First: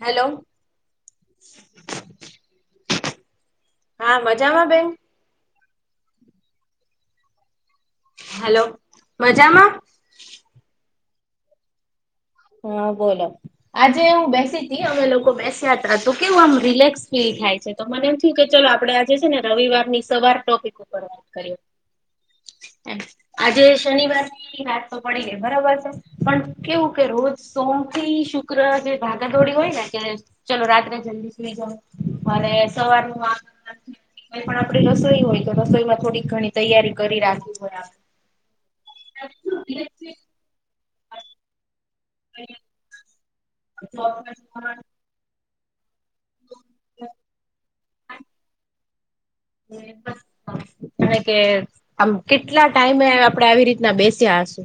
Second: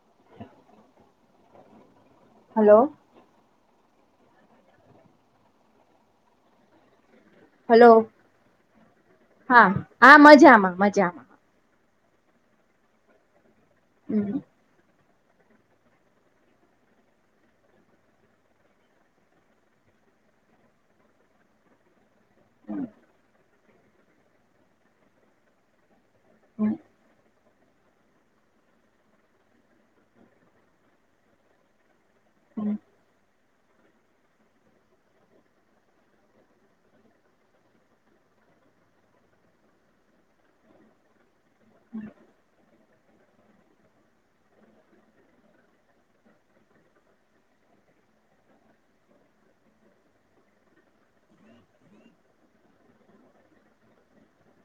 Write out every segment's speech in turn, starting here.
Hello. Hello. હા મજામાં બેન? હલો. હેલો હા મજામાં હા મજામાં મજામાં. હા બોલો આજે હું હમ બેસી થી અમે લોકો બેસ્યા તો કેવું આમ રિલેક્સ ફીલ થાય છે તો મને એમ થયું કે ચલો આપડે આ જેે છે ને રવિવારની સવાર ટોપિક ઉપર વાત કરીએ. આજે શનિવારની વાત તો પડી ગઈ બરાબર છે પણ કેવું રોજ સોમ થી શુક્ર જે ભાગા દોડી હોય ને કે ચલો રાત્રે જલ્દી સુઈ જાવ. અરે હમ સવારનું [unintelligible] કોઈ પણ આપડે રસોઈ હોય તો રસોઈમાં થોડીક ઘણી તૈયારી કરી રાખવી હોય આપ [unintelligible] [unintelligible] [unintelligible] [unintelligible] [unintelligible] કાર કે આમ કેટલા ટાઈમે આપડે આવી રીતના બેસ્યા હસુ.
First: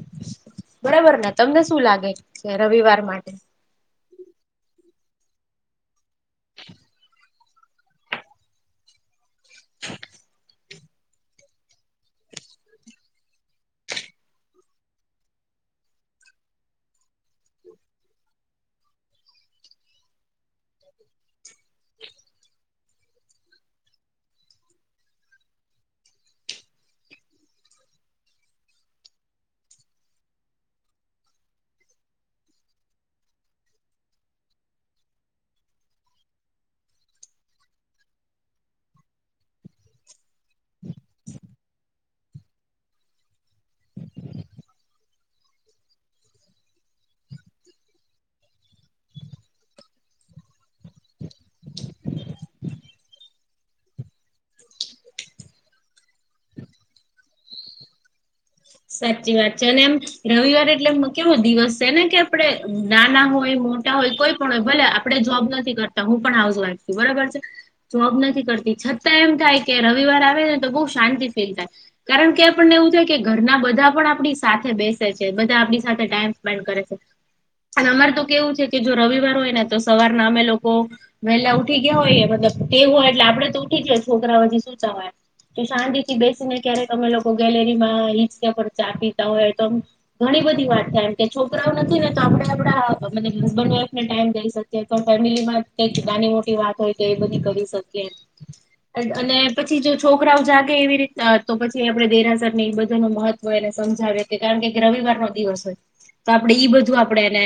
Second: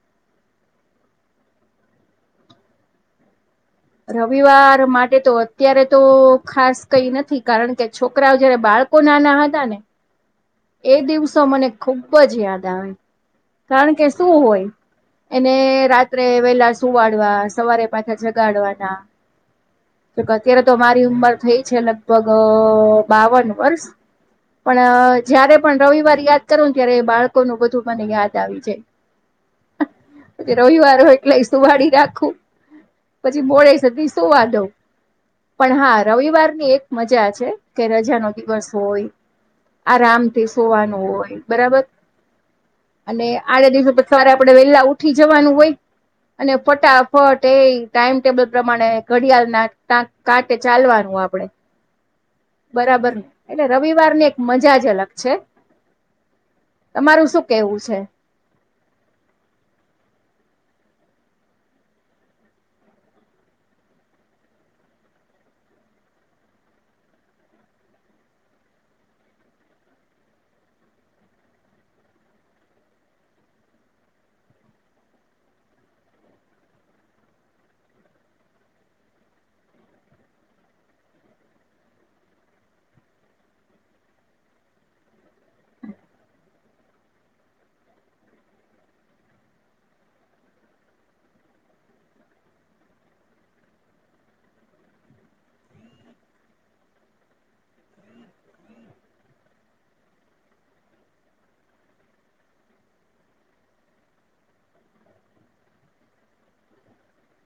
બરાબર ને તમને શું લાગે છે? રવિવાર માટે. રવિવાર માટે તો અત્યારે તો ખાસ કઈ નથી. કારણ કે છોકરાઓ જયારે બાળકો નાના હતા ને એ દિવસો મને ખુબ જ યાદ આવે કારણ કે શું હોય. એને રાત્રે વેલા સુવાડવા સવારે પાછા જગાડવાના. જોકે અત્યારે તો મારી ઉંમર થઈ છે લગભગ બાવન વર્ષ. પણ જયારે પણ રવિવાર યાદ કરો ને ત્યારે બાળકોનું બધું મને યાદ આવી જાય. રવિવાર હો એટલે સુુંવાડી રાખું. પછી મોડે સુધી શુંવા દો. પણ હા રવિવારની એક મજા છે કે રજા નો દિવસ હોય. આરામથી સુવાનું હોય બરાબર. અને આડા દિવસો તો સવારે આપડે વેહલા ઉઠી જવાનું હોય. અને ફટાફટ એ ટાઈમ ટેબલ પ્રમાણે ઘડિયાળના કાંટે ચાલવાનું આપડે. [inaudible] બરાબર ને એટલે રવિવારને મજા જ અલગ છે તમારું શું કેવું છે? સાચી વાત છે અને એમ રવિવાર એટલે કેવો દિવસ છે ને કે આપડે નાના હોય મોટા હોય કોઈ પણ હોય ભલે આ પડે જોબ નથી કરતા હું પણ હાઉસવાઈફ છું બરોબર છે. જોબ નથી કરતી છતાં એમ થાય કે રવિવાર આવે ને તો બહુ શાંતિ ફીલ થાય. કારણ કે આપણને એવું થાય કે ઘ રના બધા પણ આપણી સાથે બેસે છે બધા આપણી સાથે ટાઈમ સ્પેન્ડ કરે છે. અને અમારે તો કેવું છે કે, જો રવિવાર હોય ને, તો સવારના અમે લોકો વહેલા ઉઠી ગયા હોય, મતલબ તે હોય, એટલે આપડે તો ઉઠી જ છોકરાઓથી. કે શાંતિથી બેસીને, ક્યારેક અમે લોકો ગેલેરીમાં હીંચકા પર ચા પીતા હોય તો ઘણી બધી વાત થાય, એમ કે છોકરાઓ નથી ને, તો આપડે આપડા હસબન્ડે-વાઈફ ને, ટાઈમ દઈ શકીએ. ફેમિલીમાં કઈક નાની-મોટી વાત હોય કે, એ બધી કરી શકીએ. અને પછી જો છોકરાઓ જાગે, એવી રીત તો પછી આપે દેરાસર બધું. નુ મહત્વ એને સમજાવે, કારણ કે રવિવારનો દિવસ હોય. તો આપણેે ઈ બધું આપણેે એને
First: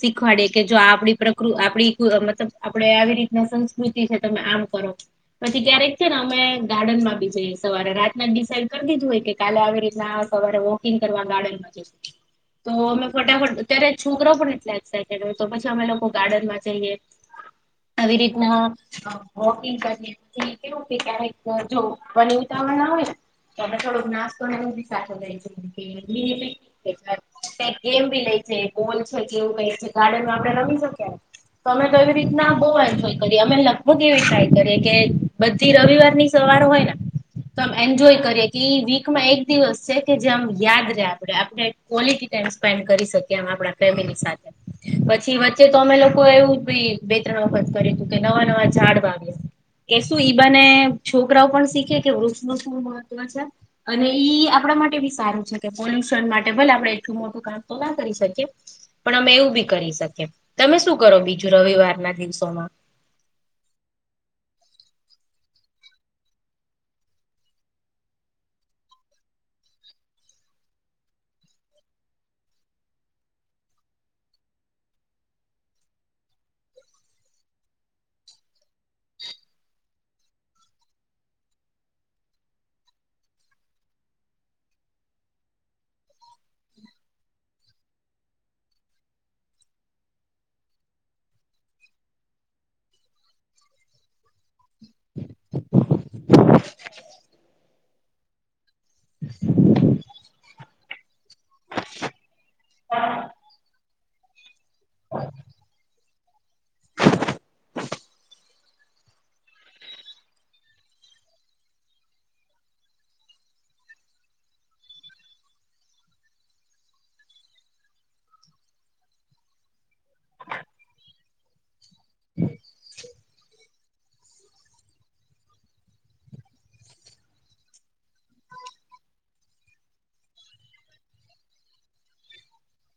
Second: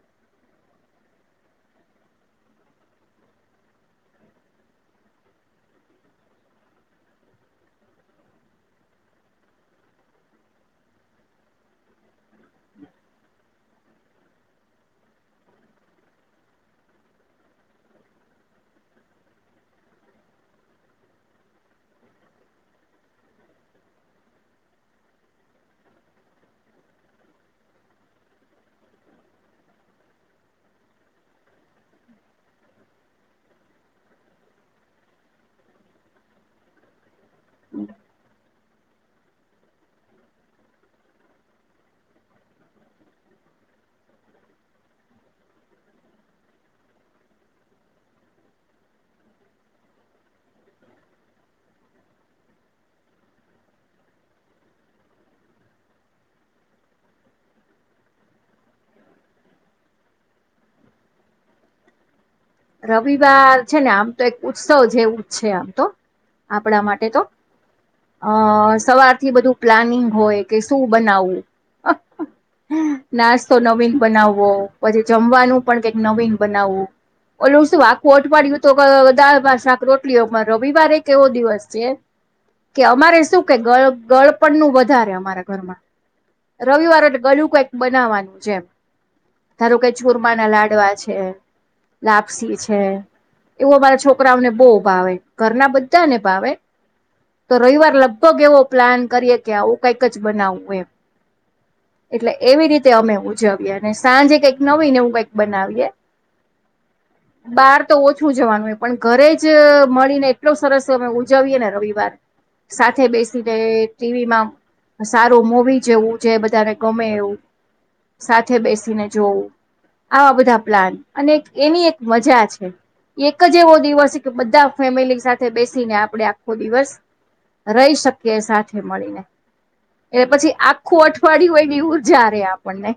શીખવાડીએ કે, જો આપણી પ્રકૃતિ, આપડી મતલબ. આપડે આવી રીતના સંસ્કૃતિ છે, તમે આમ કરો. પછી ક્યારેક છે ને, અમે ગાર્ડન માં બી જઈએ, સવારે રાતના ડિસાઇડ કરી દીધું હોય કે, કાલે આવે. એટ સવારે વોકિંગ કરવા ગાર્ડનમાં જ તો અમે ફટાફટ અત્યારે છોકરા પણ એટલા એક્સાઈટેડ હોય તો, પછી અમે લોકો ગાર્ડનમાં જઈએ. આવી રીતના વોકિંગ કરી. એ કેવું કે, ક્યારેક જો બની ઉતાવર ના હોય ને, તો આપડે થોડુંક નાશ સાત હજાર માં. કક ગેમ બી લઈ છે, બોલ છે કે, એવું કઈક છે, ગાર્ડનમાં આપણે રમી શકીએ. તો અમે તો એવી રીતના બહુ એન્જોય કરીએ, અમે લગભગ એવી ટ્રાય કરીએ કે. બધી રવિવાર ની સવાર હોય ને, તો આમ એન્જોય કરીએ કે, વીકમાં એક દિવસ છે કે, જે આમ યાદ રે, આપડે આપણે ક્વલટી ટાઈમ સ્પેન્ડ કરી શકીએ, એમ આપણા ફેમિલી સાથે પછી વચ્ચે તો અમે લોકો એવું બે-ત્રણ વખત કર્યું તું, કે નવા- નવા ઝાડ વાવ્યા. કે શું ઈબા ને, છોકરાઓ પણ શીખે કે, વૃક્ષ નું શું મહત્વ છે? અને ઈ આપણા માટે બી સારું છે કે, પોલ્યુશન માટે ભલે આપડે એટલું મોટું કામ તો ના કરી શકીએ. પણ અમે એવું બી કરી શકીએ, તમે શું કરો બીજું રવિવાર ના દિવસોમાં? રવિવાર છે ને, આમ તો એક ઉત્સવ જેવું છે, આમ તો આપણા માટે તો. અ સવારથી બધું પ્લાનિંગ હોય કે, શું બનાવવું. નાસ્તો નવીન બનાવવો, પછી જમવાનું પણ કઈક નવીન બનાવવું. ઓલે શું આખું અઠવાડય્યું તો, દાળમાં, શાક, રોટલી રવિવારે એ કેવો દિવસ છે. કે અમારે શું કે, ગળપણ નું વધારે અમારા ઘરમાં. રવિવાર ગળું કઈક બનાવવાનું છે એમ. ધારું કઈ છુરમા ના લાડવા છે. લાપસી છે. એવું અમારા છોકરાઓને બહુ ભાવે, ઘરના બધાને ભાવે. તો રવિવાર લગભગ એવો પ્લાન કરીએ કે, આવું કઈક જ બનાવવું એમ. એટલે એવી રીતે અમે ઉજવીએ, અને સાંજે કઈક નવીને હું કઈક બનાવીએ. બહાર તો ઓછું જવાનું હોય, પણ ઘરે જ મળીને, એટલો સરસ અમે ઉજવીએ ને રવિવાર. સાથે બેસીને, ટીવી માં. સારું મવી જેવું જે, બધાને ગમે એવું. સાથે બેસીને જોવું, આવા બધા પ્લાન અને એની એક મજા છે. એક જ એવો દિવસ કે, બધા ફેમિલી સાથે બેસીને, આપડે આખો દિવસ રહી શકીએ, સાથે મળીને. એટલે પછી આખું અઠવાડિયું હોય, એ ઉર્જા રે આપણને.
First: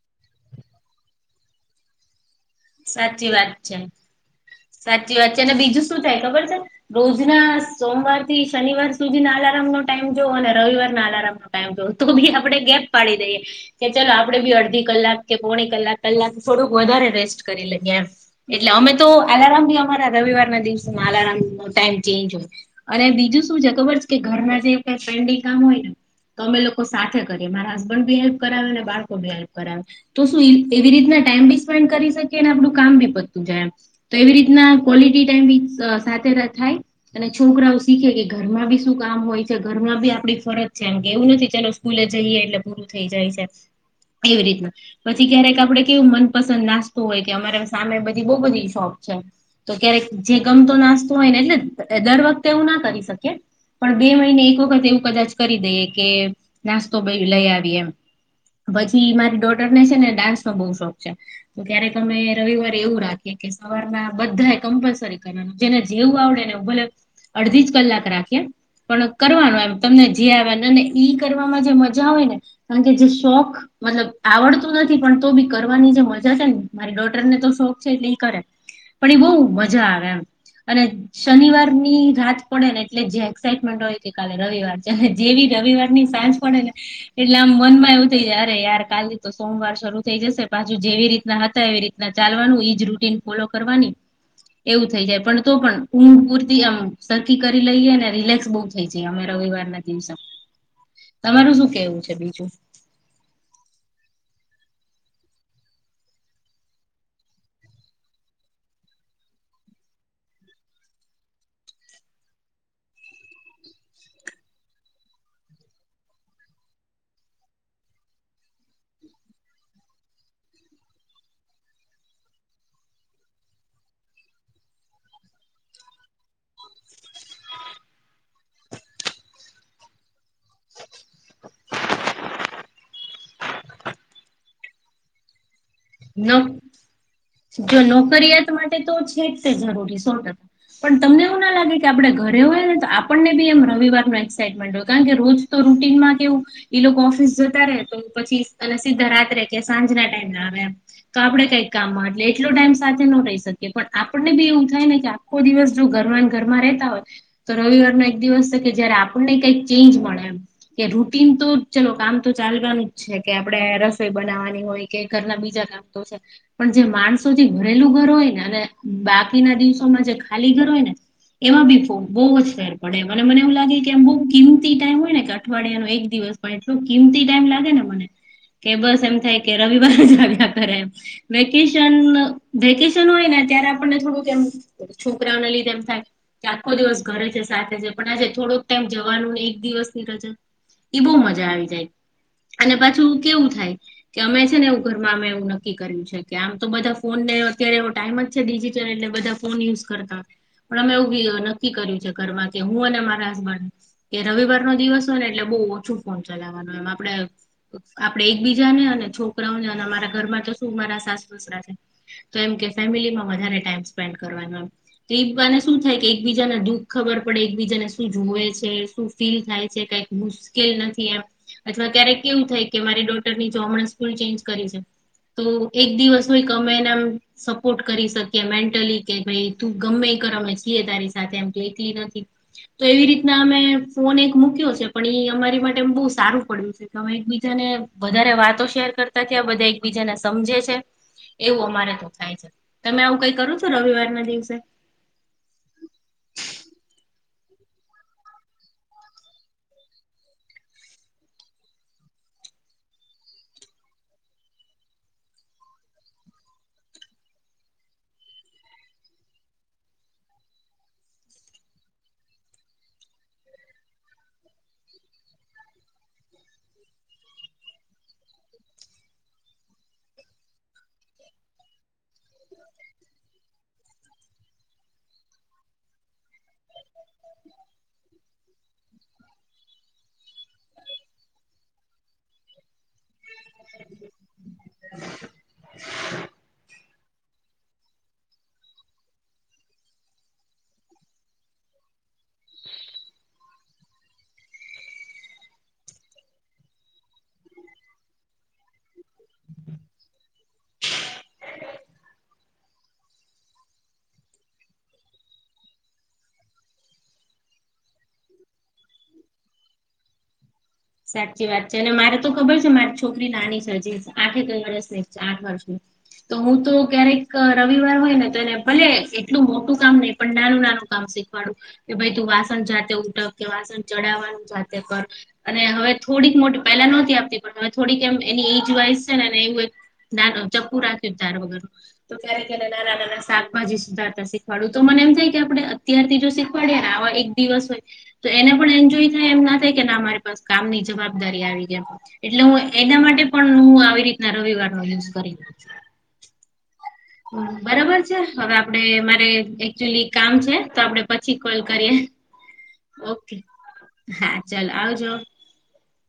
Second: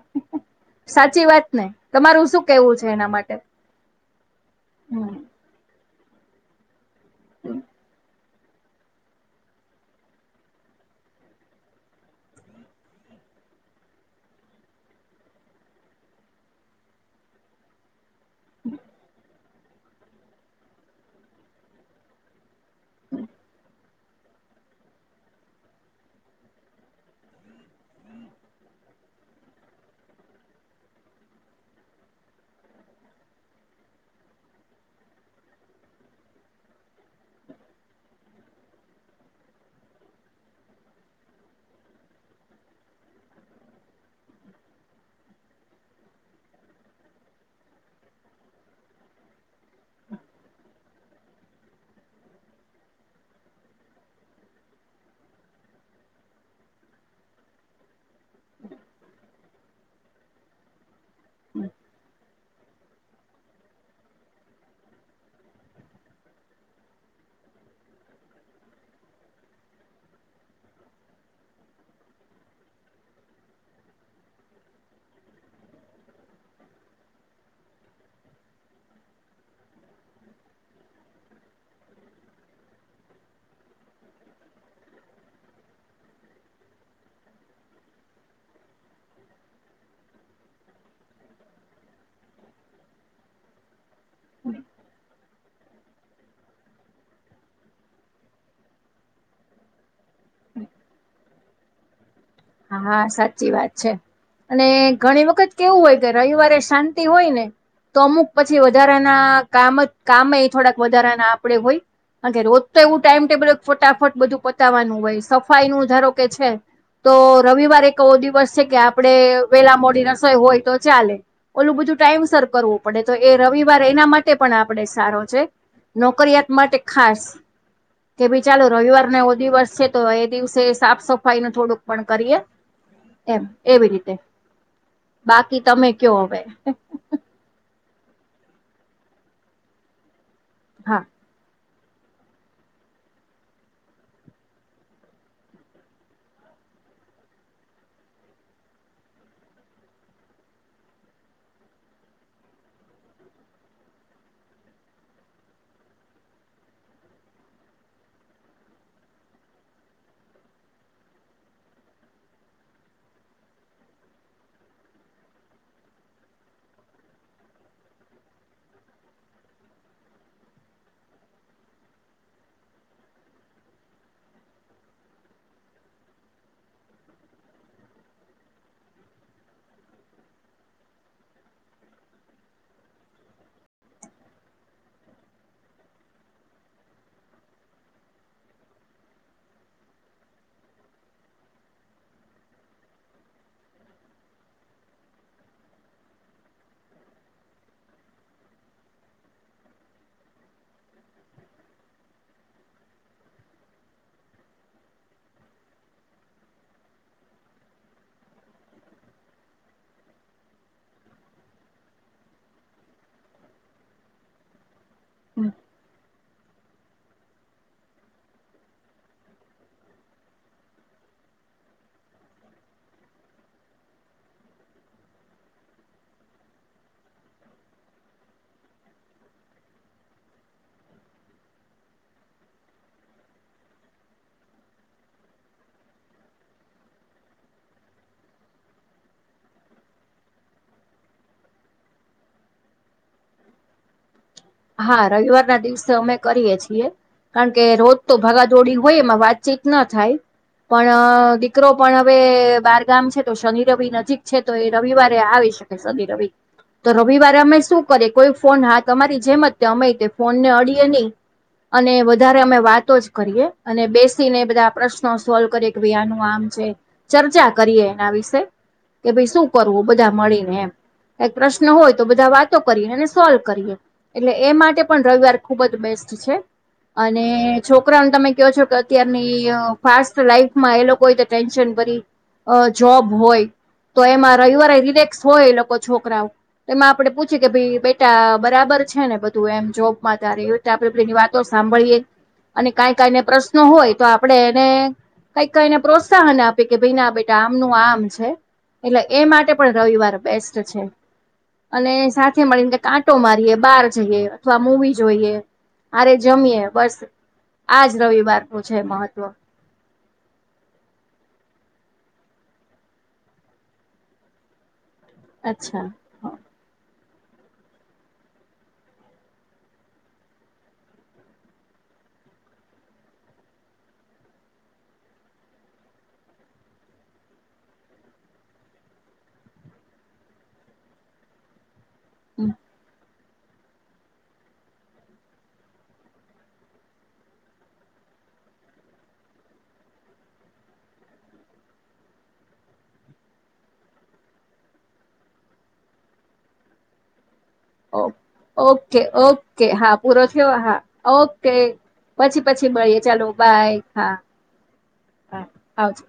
સાચી વાત ને, તમારું શું કેવું છે એના માટે? અચ સાચી વાત છે, અને બીજું શું થાય ખબર છે, રોજના સોમવાર થી શનિવાર સુધી ના અલારમનો ટાઈમ, જો અને રવિવારના અલાર્મનો ટાઈમ જોઓ તો, બી આપણે ગેપ પાડી દઈએ. કે ચલો, આપડે બી અડધી કલાક કે, પોણી કલાક કલાક થોડુંક વધારે રેસ્ટ કરી લઈએ, એટલે અમે તો. આલાર્મ ભી, અમારા રવિવાર ના દિવસોમાં અલાર્મ નો ટાઈમ ચેન્જ હોય, અને બીજું શું છે ખબર? કે ઘરમાં જે કઈ પેન્ડિંગ કામ હોય ને. તો અમે લોકો સાથે કરીએ, મારા હસબન્ડ બી હેલ્પ કરાવે ને, બાળકો બી હેલ્પ કરાવે. હા તો શું એવી રીતના ટાઈમ બી સ્પેન્ડ કરી શકીએ અને આપડું કામ ભી પતતું જાય એમ. તો એવી રીતના ક્વોલિટી ટાઈમ સાથે રખાય. અને છોકરાઓ શીખે કે ઘરમાં બી શું કામ હોય છે. ઘરમાં બી આપડી ફરજ છે એમ કે એવું નથી ચલો સ્કૂલે જઈએ એટલે પૂરું થઇ જાય છે. એવી રીતના પછી ક્યારેક આપડે કેવું મનપસંદ નાસ્ તો હોય કે અમારે સામે બધી બહું બધી શોપ છે. તો ક્યારેક જે ગમતો નાસ્તો હોય ને એટલે દર વખતે એવું ના કરી શકીએ. પણ બે મહિને એક વખત એવું કદાચ કરી દઈએ કે નાસ્તો લઈ આવી એમ. પછી મારી ડોટરને છે ને ડાન્સનો બહુ શોખ છે. તો ક્યારેક અમે રવિવારે એવું રાખીએ કે સવારના બધા કમ્પલસરી કરી જેને જેવું આવડે ને ભલે અડધી જ કલાક રાખીએ. પણ કરવાનું એમ તમને જે આવ અને ઈ કરવામાં જે મજા હોય ને કારણ કે જે શોખ મતલબ આવડતું નથી પણ તો બી કરવાની જે મજ જશે ને મારી ડોટરને તો શોખ છે એટલે ઈ કરે. પણ એ બહુ મજા આવે એમ અને શનિવારની રાત પડે ને એટલે જે એક્સાઈટમેન્ટ હોય કે કાલે રવિવાર છે. અને જેવી રવિવારની સાંજ પડે ને એટલે આમ મન માં એવું થઈ જાય અરે યાર કાલ તો સોમવાર શરૂ થઈ જશે પાછુ જેવી રીત રીતના હતા એવી રીતના ચાલવાનું. ઈજ રૂટીન ફોલો કરવાની. એવું થઈ જાય પણ તો પણ ઊંઘ પૂરતી આમ સરખી કરી લઈએ ને રિલેક્સ બહુ થઇ જઈ અમે રવિવારના દિવસે. તમારું શું કેવું છે બીજું? હા સાચી વાત છે. અને ઘણી વખત કેવું હોય કે રવિવારે શાંતિ હોય ને તો અમુક પછી વધારાના કામ કામે થોડાક વધારાના આપણેે હોય. કારણ કે રોજ તો એવું ટાઈમ ટેબલ ફટાફટ બધું પતાવવાનું હોય સફાઈ નું ધારો કે છે તો રવિવારે એક એવો દિવસ છે કે આપણે વેલા મોડી રસોઈ હોય તો ચાલે. ઓલું બધું ટાઈમ સર કરવું પડે. તો એ રવિવાર એના માટે પણ આપણે સારો છે. નોકરીયાત માટે ખાસ. કે ભાઈ ચાલો રવિવાર ને એવો દિવસ છે તો એ દિવસે સાફ સફાઈનું થોડુંક પણ કરીએ એમ એવી રીતે. બાકી તમે કયો ન હવે જો નોકરિયાત માટે તો છે જ તે જરૂરી સો ટકા. પણ હા તમને એવું ના લાગે કે આપણે ઘરે હોય ને તો આપણને બી એમ રવિરનું એક્સાાઈટમેન્ટ હોય. કારણ કે રોજ તો રૂટીનમાં કેવું ઈ લોકો ઓફિસ જતા રે તો પછી અને સીધા રાત્રે કે સાંજના ટાઈમે આવે એમ તો આપણે કઈક કામમાં એટલે એટલો ટાઈમ સાથે ન રહી શકીએ પણ આપણને બી એવું થાય ને કે આ આખો દિવસ જો ઘરમાં ઘરમાં રહેતા હોય. તો રવિવારનો એક દિવસ છે કે જયારે આપણને કઈક ચેન્જ મળે એમ. કે રૂટીન તો ચલો કામ તો ચાલવાનું જ છે કે આપણે રસોઈ બનાવવાની હોય કે ઘરના બીજા કામ તો છે. પણ જે માણસો થી ભરેલું ઘર હોય ને અને બાકીના દિવસોમાં જે ખાલી ઘર હોય ને એમાં બી બહુ જ ફેર પડે. અને મને મને એવું લાગે કે આમ બહુ કિંમતી ટાઈમ હોય ને કે અઠવાડિયાનો એક દિવસ પણ એટલું કિંમતી ટાઈમ લાગે ને મને. કે બસ એમ થાય કે રવિવાર જ આવ્યા કરે એમ. વેકેશન વેકેશન હોય ને ત્યારે આપણને થોડુંક એમ છોકરાઓને લીધે એમ થાય કે આખો દિવસ ઘરે છે સાથે છે પણ આજે થોડોક ટાઈમ જવાનું ને એક દિવસ ની રજા ઈ બહુ મજા આવી જાય. અને પાછું કેવું થાય કે અમે છે ને એવું ઘરમાં અમે નક્કી કર્યું છે કે આમ તો બધા ફોનને અત્યારે ટાઈમ જ છે ડિજિટલ એટલે બધા ફોન યુઝ કરતા. પણ અમે એવુ નક્કી કર્યું છે ઘરમાં કે હું અને મારા હસબન્ડ કે રવિવાર નો દિવસ હોય ને એટલે બહુ ઓછું ફોન ચલાવવાનો એમ આપણે. આપડે એકબીજા ને અને છોકરાઓને અને અમારા ઘરમાં તો શું મારા સાસુ સસરા છે. તો એમ કે ફેમિલીમાં વધારે ટાઈમ સ્પેન્ડ કરવાનું એમ. તે જ બાને શું થાય કે એકબીજ બીજાને દુઃખ ખબર પડે એકબીજાને શું જોવે છે શું ફીલ થાય છે કઈક મુશ્કેલ નથી એમ અથવા ક્યારેક કેવું થાય કે મારી ડોટર ની જો હમણાં સ્કૂલ ચેન્જ કરી છે તો એક દિવસ હો અમે એન સપોર્ટ કરી શકીએ મેન્ટલી કે ભાઈ તું ગમે કર અમે છીએ તારી સાથે એમ એટલી નથી તો એવી રીતના અમે ફોન એક મૂક્યો છે પણ ઈ અમારી માટે બહુ સારું પડ્યું છે તમે એકબીજા ને વધારે વાતો શેર કરતા થયા બધા બીજાને સમજે છે એવું અમારે તો થાય છે તમે આવું કઈ કરો છો રવિવાર ના દિવસે હા રવિવાર ના દિવસે અમે કરીએ છીએ કારણ કે રોજ તો ભગા દોડી હોય એમાં વાતચીત ના થાય. પણ દીકરો પણ હવે બાર ગામ છે તો શનિ રવિ નજીક છે તો એ રવિવારે આવી શકે. રવિ તો રવિવારે અમે શું કરે કોઈ ફોન હાથ અમારી. જેમ જ અમેય તે ફોન ને અડીએે નહી. અને વધારે અમે વાતો જ કરીએ અને બેસીને બધા પ્રશ્નો સોલ્વ કરી. પ્ર ક્રિયાનું આમ છે ચર્ચા કરીએ એના વિશે. કે ભાઈ શું કરવું બધા મળીને એમ. કઈક પ્રશ્ન હોય તો બધા વાતો કરીએ અને સોલ્વ કરીએ. એટલે એ માટે પણ રવિવાર ખુબ જ બેસ્ટ છે. અને છોકરાને તમે કહો છો કે અત્યારની ફાસ્ટ લાઈફમાં એ લોકોઈ. ટેન્શન ભરી જોબ હોય. તો એમાં રવિવારે રિલેક્સ હોય એ લોકો છોકરાઓ તો એમાં આપડે પૂછ કે ભાઈ બેટા બરાબર. છે ને બધું એમ જોબ માં તાર આપડેની વાતો સાંભળીએ. અને કઈ કઈને પ્રશ્નો હોય તો આપડણે એને. કઈક એને પ્રોત્સાહન આપે કે ભાઈ ના બેટા આમનું આમ છે. એટલે એ માટે પણ રવિવાર બેસ્ટ છે. અને સાથે મળીને કે આટો મારીએ. બાર જઈએ અથવા મૂવી જોઈએ અને જમીએ બસ. આજ રવિવાર નું છે મહત્વ. સાચી વાત છે અને મારે તો ખબર છે મારી છોકરી નાની છે હજી આઠે કઈ વર્ષ નહી. ચ આઠ વર્ષની અચ્છા તો હું તો ક્યારેક રવિવાર હોય ને તો એને ભલે એટલું મોટું કામ નહી પણ નાનું નાનું. કામ શીખવાડું કે ભાઈ તું વાસણ જાતે ઉટ કે વાસણ ચડાવવાનું જાતે કર. અને હવે થોડીક મોટી પહેલા નહોતી આપતી પણ હવે થોડીક એમ એની એજ વાઈઝ છે નેને એવું. ના ચપ્પુ રાખ્યું તાર વગરનું તો ક્યારે નાના નાના શાક શાકભાજી સધારતા શીખવાડું તો મને એમ થાય કે આપડે અત્યારથી જો શીખવાડ્યા ને આવા એક દિવસ હોય. તો એને પણ એન્જોય થાય એમ ના થાય કે ના અમારી પાસે કામ ની જવાબદારી આવી ગયા. એટલે હું એના માટે પણ હું આવી રીતના રવિવારનો યુઝ કરી લઉં છ. બરાબર ઓ છે હવે આપડે ઓકે મારે ઓકે હા એકચુલી પૂરો કામ થયો છે તો હા આપડે પછી ઓકે. કોલ કરીએ. પછી પછી મળીએ ચાલો ઓકે બાય હા ચાલો આવજો. હા આવજો.